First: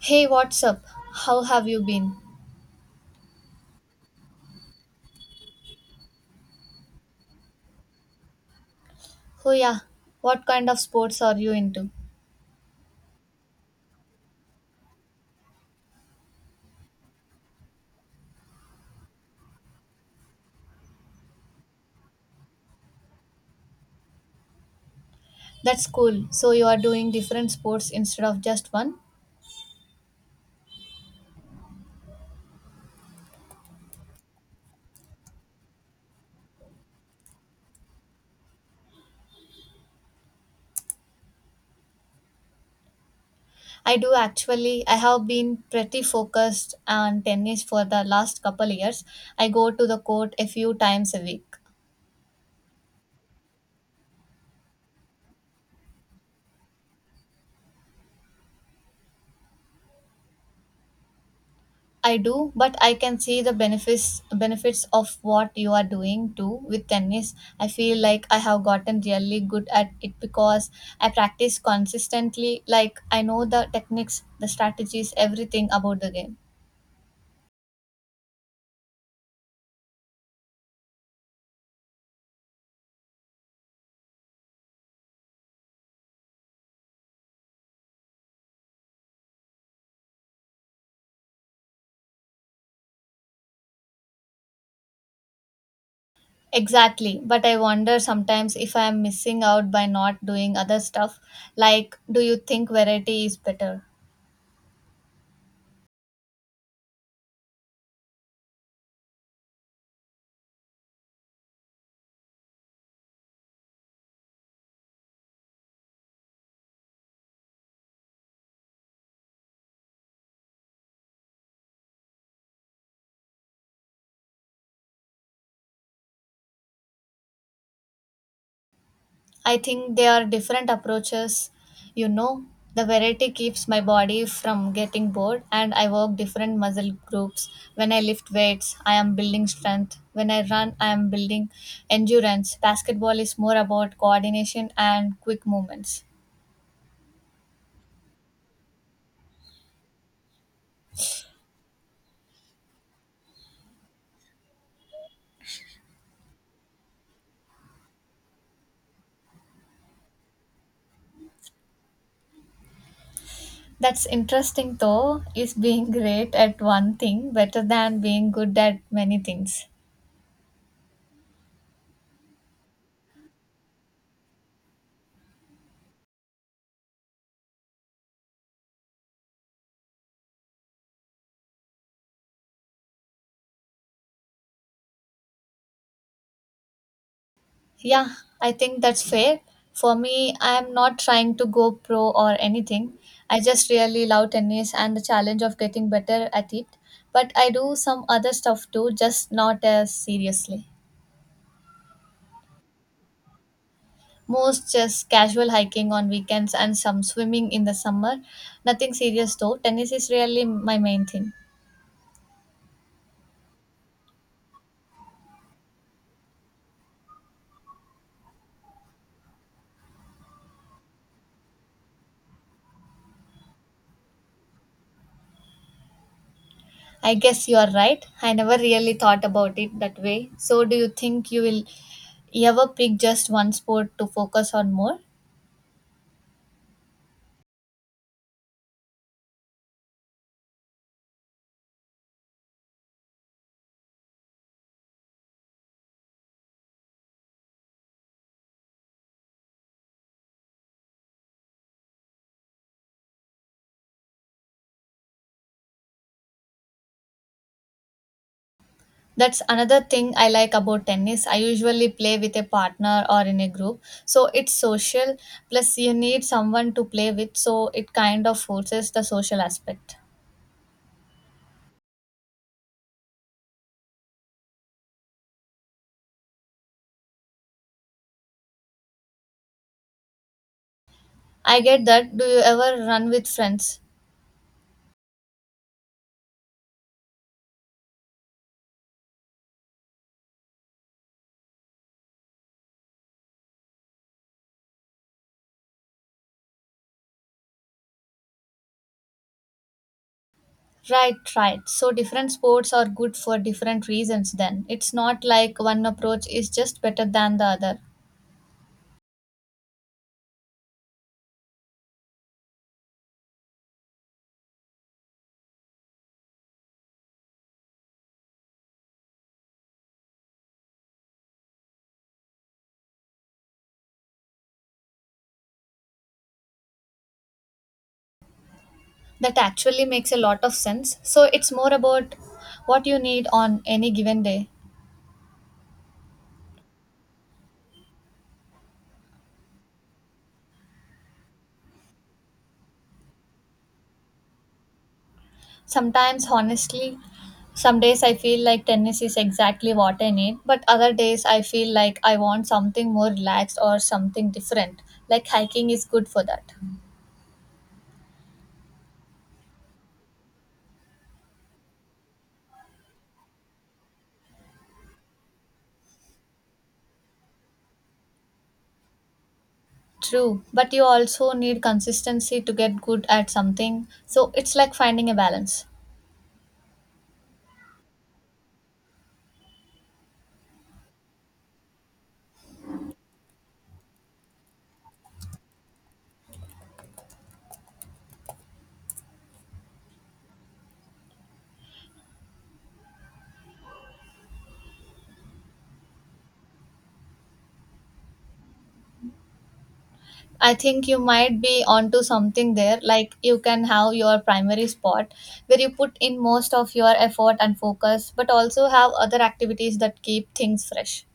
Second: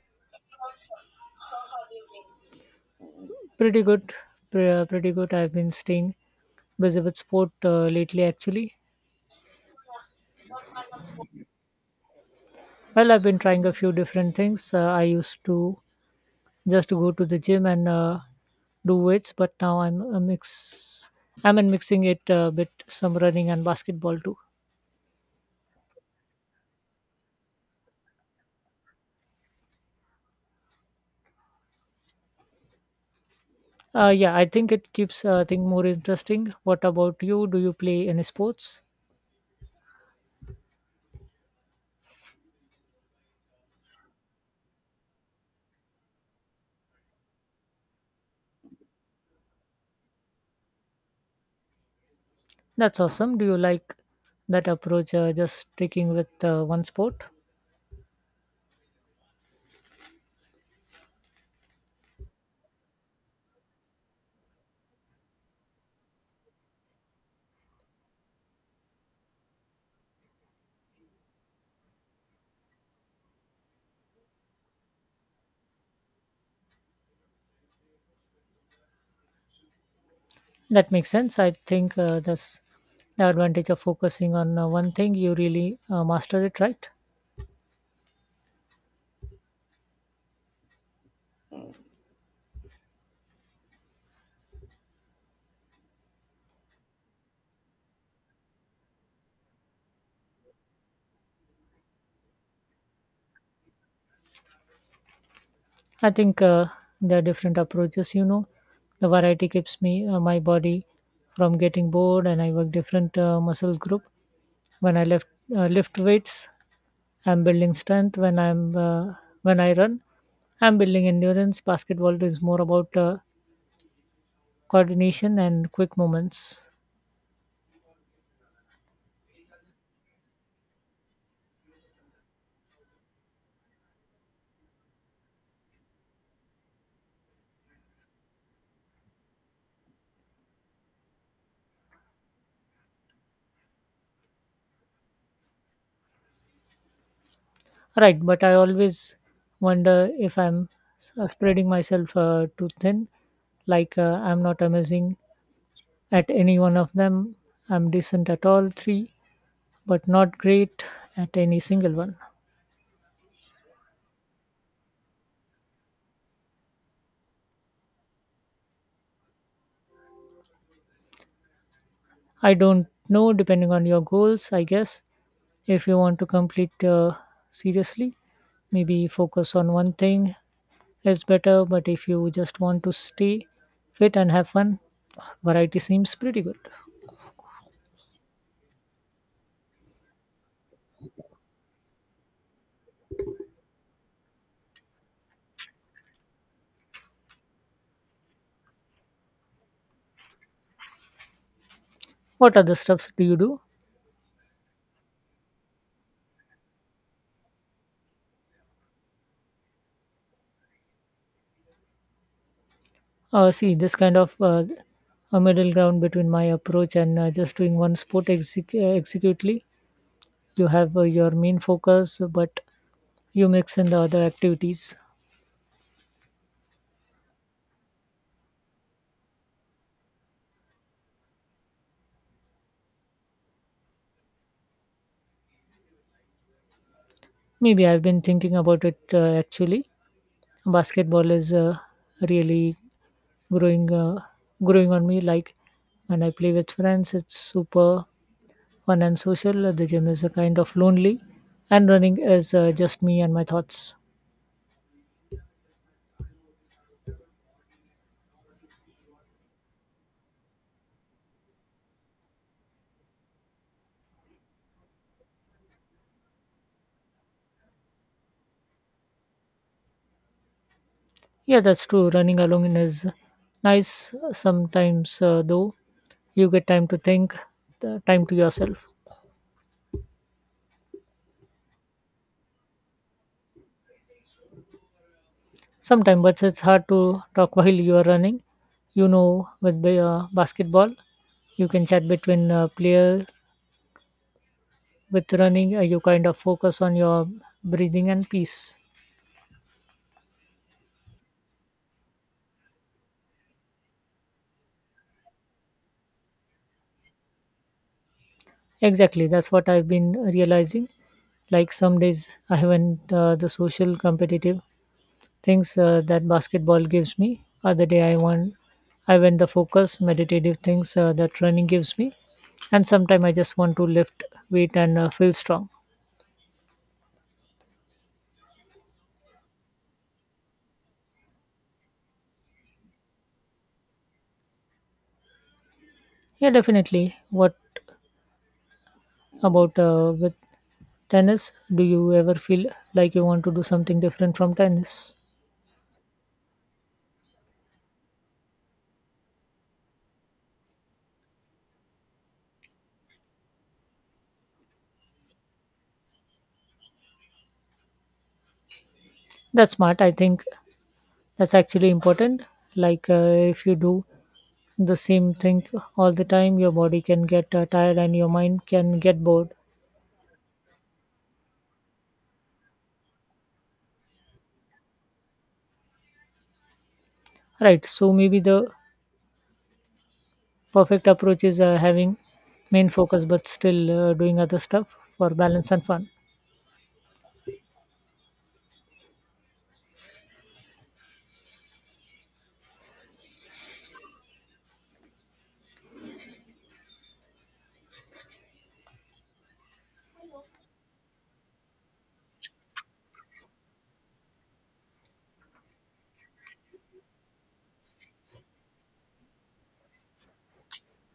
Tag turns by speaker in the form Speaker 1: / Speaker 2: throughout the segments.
Speaker 1: Hey, what's up? How have you been?
Speaker 2: Pretty good, pretty good. I've been staying busy with sport lately, actually.
Speaker 1: Oh, yeah. What kind of sports are you into?
Speaker 2: Well, I've been trying a few different things. I used to just go to the gym and do weights, but now I'm a mix. I'm in mixing it a bit, some running and basketball too.
Speaker 1: That's cool. So, you are doing different sports instead of just one?
Speaker 2: Yeah, I think it keeps thing more interesting. What about you? Do you play any sports?
Speaker 1: I do actually. I have been pretty focused on tennis for the last couple years. I go to the court a few times a week.
Speaker 2: That's awesome. Do you like that approach? Just sticking with one sport?
Speaker 1: I do, but I can see the benefits of what you are doing too with tennis. I feel like I have gotten really good at it because I practice consistently. Like I know the techniques, the strategies, everything about the game.
Speaker 2: That makes sense. I think that's the advantage of focusing on one thing. You really master it, right?
Speaker 1: Exactly, but I wonder sometimes if I am missing out by not doing other stuff. Like, do you think variety is better?
Speaker 2: I think there are different approaches. You know, the variety keeps me my body from getting bored, and I work different muscle group. When I lift weights, I'm building strength. When I'm when I run, I'm building endurance. Basketball is more about coordination and quick movements.
Speaker 1: I think they are different approaches. You know, the variety keeps my body from getting bored, and I work different muscle groups. When I lift weights, I am building strength. When I run, I am building endurance. Basketball is more about coordination and quick movements.
Speaker 2: Right, but I always wonder if I'm spreading myself too thin. I'm not amazing at any one of them. I'm decent at all three, but not great at any single one.
Speaker 1: That's interesting, though, is being great at one thing better than being good at many things?
Speaker 2: I don't know, depending on your goals, I guess. If you want to complete seriously, maybe focus on one thing is better. But if you just want to stay fit and have fun, variety seems pretty good.
Speaker 1: Yeah, I think that's fair. For me, I am not trying to go pro or anything. I just really love tennis and the challenge of getting better at it. But I do some other stuff too, just not as seriously.
Speaker 2: What other stuffs do you do?
Speaker 1: Most just casual hiking on weekends and some swimming in the summer. Nothing serious though. Tennis is really my main thing.
Speaker 2: See, this kind of a middle ground between my approach and just doing one sport executely. You have your main focus, but you mix in the other activities.
Speaker 1: I guess you are right. I never really thought about it that way. So, do you think you will ever pick just one sport to focus on more?
Speaker 2: Maybe I've been thinking about it actually. Basketball is really growing, uh, growing on me. Like when I play with friends, it's super fun and social. The gym is a kind of lonely, and running is just me and my thoughts.
Speaker 1: That's another thing I like about tennis. I usually play with a partner or in a group. So it's social, plus, you need someone to play with, so it kind of forces the social aspect.
Speaker 2: Yeah, that's true. Running alone is nice sometimes, though. You get time to think, the time to yourself.
Speaker 1: I get that. Do you ever run with friends?
Speaker 2: Sometimes, but it's hard to talk while you are running. You know, with basketball, you can chat between player. With running, you kind of focus on your breathing and peace.
Speaker 1: Right, right. So different sports are good for different reasons, then. It's not like one approach is just better than the other.
Speaker 2: Exactly, that's what I've been realizing. Like some days, I haven't the social competitive things that basketball gives me. Other day I want I went the focus, meditative things that running gives me. And sometimes I just want to lift weight and feel strong.
Speaker 1: That actually makes a lot of sense. So it's more about what you need on any given day.
Speaker 2: Yeah, definitely. What about with tennis? Do you ever feel like you want to do something different from tennis?
Speaker 1: Sometimes, honestly, some days I feel like tennis is exactly what I need, but other days I feel like I want something more relaxed or something different. Like hiking is good for that.
Speaker 2: That's smart. I think that's actually important. If you do the same thing all the time, your body can get tired and your mind can get bored.
Speaker 1: True, but you also need consistency to get good at something, so it's like finding a balance.
Speaker 2: Right. So maybe the perfect approach is having main focus but still doing other stuff for balance and fun
Speaker 1: I think you might be onto something there, like you can have your primary spot where you put in most of your effort and focus, but also have other activities that keep things fresh.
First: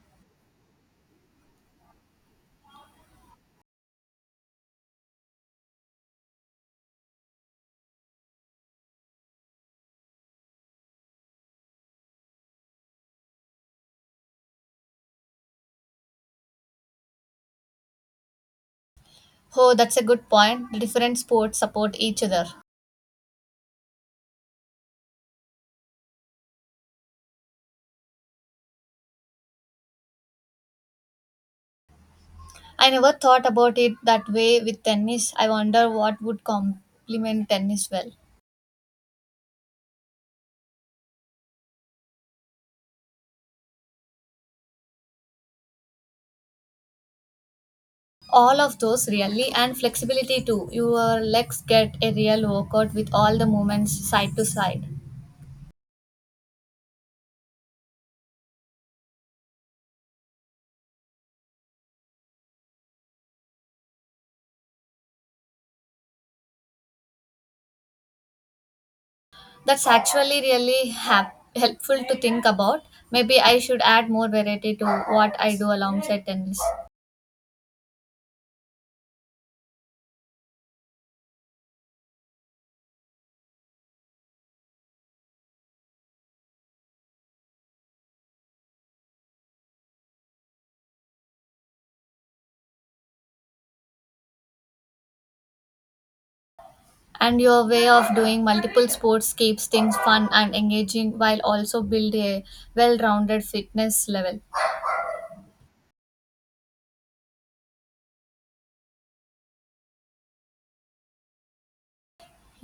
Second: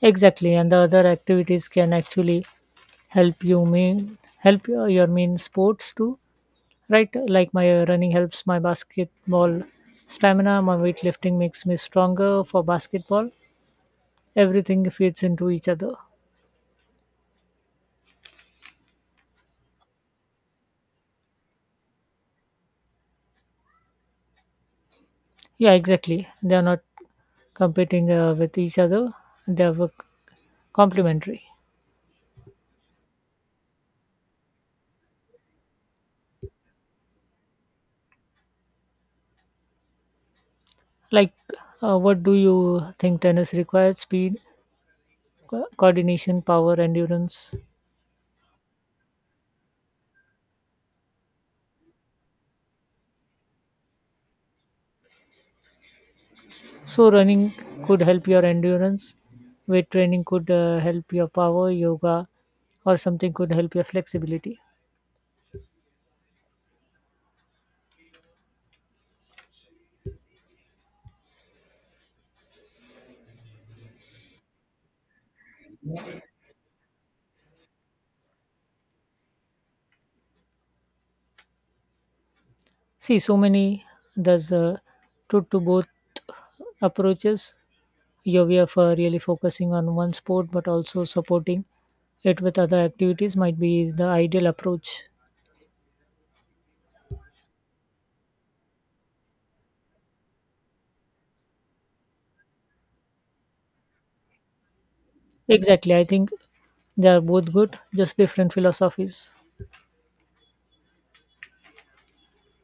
Speaker 2: exactly and the other activities can actually help you mean help your mean sports too right like my running helps my basketball stamina my weightlifting makes me stronger for basketball everything fits into each other
Speaker 1: Oh, that's a good point. The different sports support each other.
Speaker 2: yeah exactly they are not competing with each other they are complementary
Speaker 1: I never thought about it that way with tennis. I wonder what would complement tennis well.
Speaker 2: like what do you think tennis requires speed coordination, power, endurance.
Speaker 1: All of those really, and flexibility too. Your legs get a real workout with all the movements side to side.
Speaker 2: So running could help your endurance. Weight training could help your power, yoga, or something could help your flexibility.
Speaker 1: That's actually really helpful to think about. Maybe I should add more variety to what I do alongside tennis.
Speaker 2: See, so many there's truth to both approaches. Your way of really focusing on one sport, but also supporting it with other activities might be the ideal approach.
Speaker 1: And your way of doing multiple sports keeps things fun and engaging while also build a well-rounded fitness level.
Speaker 2: Exactly, I think they are both good, just different philosophies.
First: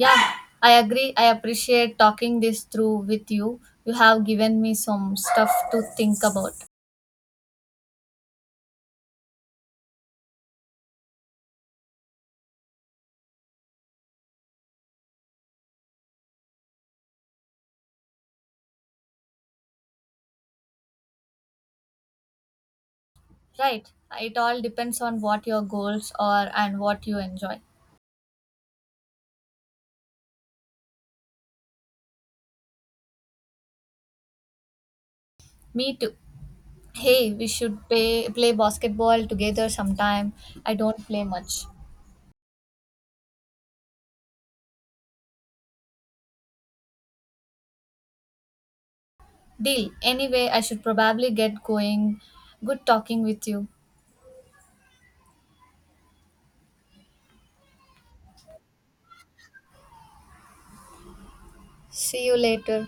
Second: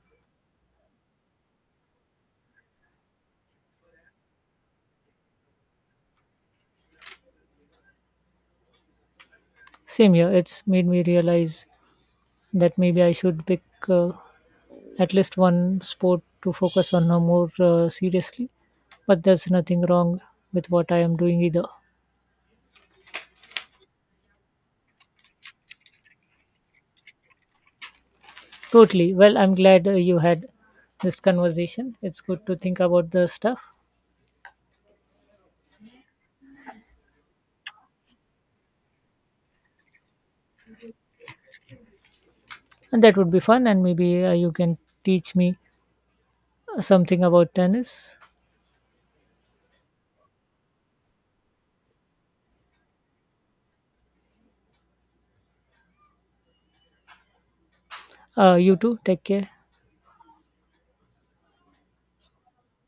Speaker 1: Yeah, I agree. I appreciate talking this through with you. You have given me some stuff to think about.
Speaker 2: Same here, it's made me realize that maybe I should pick uh, at least one sport to focus on more seriously. But there's nothing wrong with what I am doing either.
Speaker 1: Right, it all depends on what your goals are and what you enjoy.
Speaker 2: Totally. Well, I'm glad you had this conversation. It's good to think about the stuff,
Speaker 1: Me too. Hey, we should play basketball together sometime. I don't play much.
Speaker 2: and that would be fun. And maybe you can teach me something about tennis.
Speaker 1: Deal. Anyway, I should probably get going. Good talking with you.
Speaker 2: You too. Take care.
Speaker 1: See you later.